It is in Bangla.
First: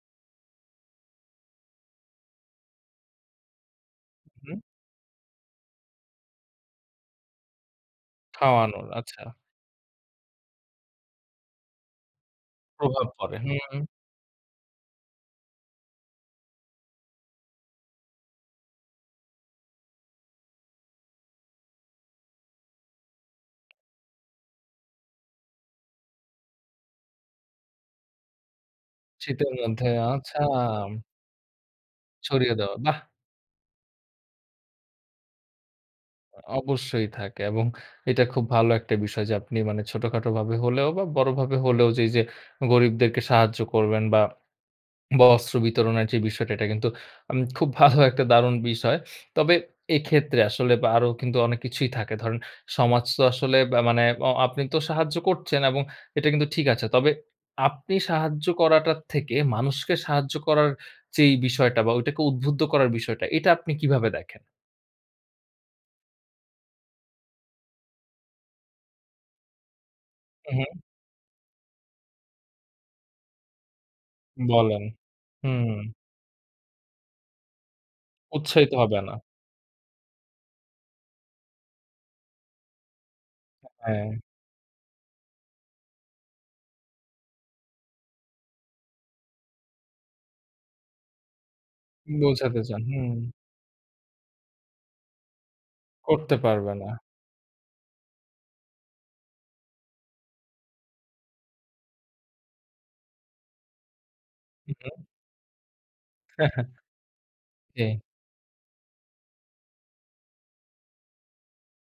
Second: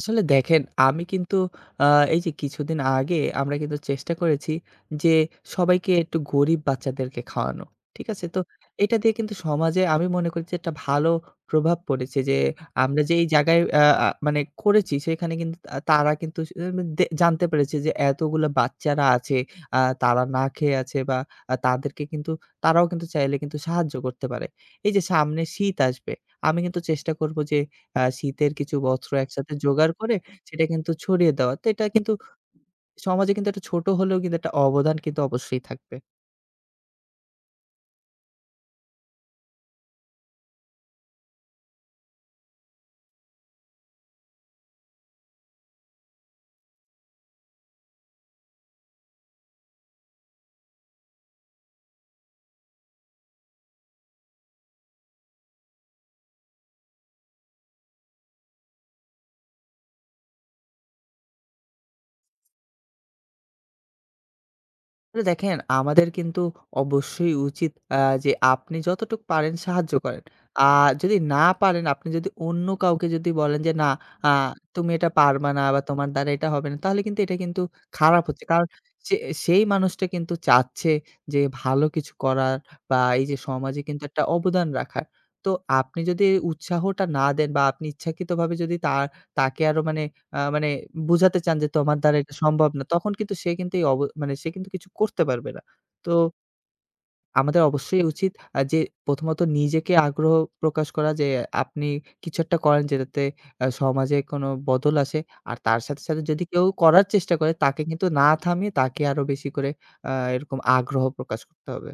আসলে দেখেন, আমি কিন্তু আ এই যে কিছুদিন আগে আমরা কিন্তু চেষ্টা করেছি, হুম। যে সবাইকে একটু গরিব বাচ্চাদেরকে খাওয়ানো। ঠিক আছে? তো খাওয়ানোর, এটা দিয়ে আচ্ছা। কিন্তু সমাজে আমি মনে করছি একটা ভালো প্রভাব পড়েছে, যে আমরা প্রভাব যে এই পড়ে। জায়গায় আ হুম। আ মানে করেছি সেখানে কিন্তু আ তারা কিন্তু আসলে উ মেন দে জানতে পেরেছে যে এতগুলা বাচ্চারা আছে, আ তারা না খেয়ে আছে বা আ তাদেরকে কিন্তু তারাও কিন্তু চাইলে কিন্তু সাহায্য করতে পারে। এই যে সামনে শীত আসবে, আমি কিন্তু চেষ্টা করবো যে আ শীতের কিছু বস্ত্র শীতের একসাথে মধ্যে। জোগাড় করে আচ্ছা। সেটা কিন্তু ছড়িয়ে দেওয়া। তো এটা কিন্তু, ছড়িয়ে দেওয়া। বাহ। সমাজে কিন্তু একটা ছোট হলেও কিন্তু একটা অবদান কিন্তু অবশ্যই থাকবে। অবশ্যই থাকে। এবং এটা খুব ভালো একটা বিষয়, যে আপনি মানে ছোটখাটো ভাবে হলেও বা বড়ভাবে হলেও যেই, যে গরিবদেরকে সাহায্য করবেন। বা বস্ত্র বিতরণের যে বিষয়টা, এটা কিন্তু উম খুব ভালো একটা দারুণ বিষয়। তবে এক্ষেত্রে আসলে বা আরো অনেক কিছুই থাকে। ধরেন সমাজ তো আসলে বা মানে অ আপনি তো সাহায্য করছেন এবং এটা কিন্তু ঠিক আছে। তবে আপনি সাহায্য করাটা থেকে মানুষকে সাহায্য করার যেই বিষয়টা বা ওইটাকে উদ্বুদ্ধ করার বিষয়টা, এটা আপনি কিভাবে দেখেন? তো দেখেন আমাদের কিন্তু অবশ্যই উচিত আ যে আপনি যতটুকু পারেন সাহায্য করেন। উ, আ হুম। যদি না পারেন, আপনি যদি অন্য কাউকে যদি বলেন যে "না আ বলেন, তুমি এটা হু, পারবা না বা হুম। তোমার দ্বারা এটা হবে না তাহলে কিন্তু এটা কিন্তু খারাপ হচ্ছে।" কারণ উৎসাহিত হবে সে না। সেই মানুষটা কিন্তু চাচ্ছে, যে ভালো কিছু করার বা এই যে সমাজে কিন্তু হ্যাঁ। একটা অবদান রাখার। তো আপনি যদি উৎসাহটা না দেন বা আপনি ইচ্ছাকৃতভাবে যদি তা তাকে আরো মানে আ মানে বোঝাতে চান যে তোমার দ্বারা এটা বোঝাতে সম্ভব চান। না, হুম, তখন হুম। কিন্তু সে কিন্তু এ অব মানে সে কিন্তু কিছু করতে পারবে না। তো করতে পারবে না। আমাদের অবশ্যই উচিত আ যে প্রথমত নিজেকে আগ্রহ প্রকাশ করা যে, আপনি কিছু একটা করা যেটাতে এ্যা সমাজে কোনো হু, বদল হুম। আসে। আর তার সাথে, সাথে, যদি কেউ করার চেষ্টা করে তাকে জি। কিন্তু না থামিয়ে তাকে আরো বেশি করে আ এরকম আগ্রহ প্রকাশ করতে হবে।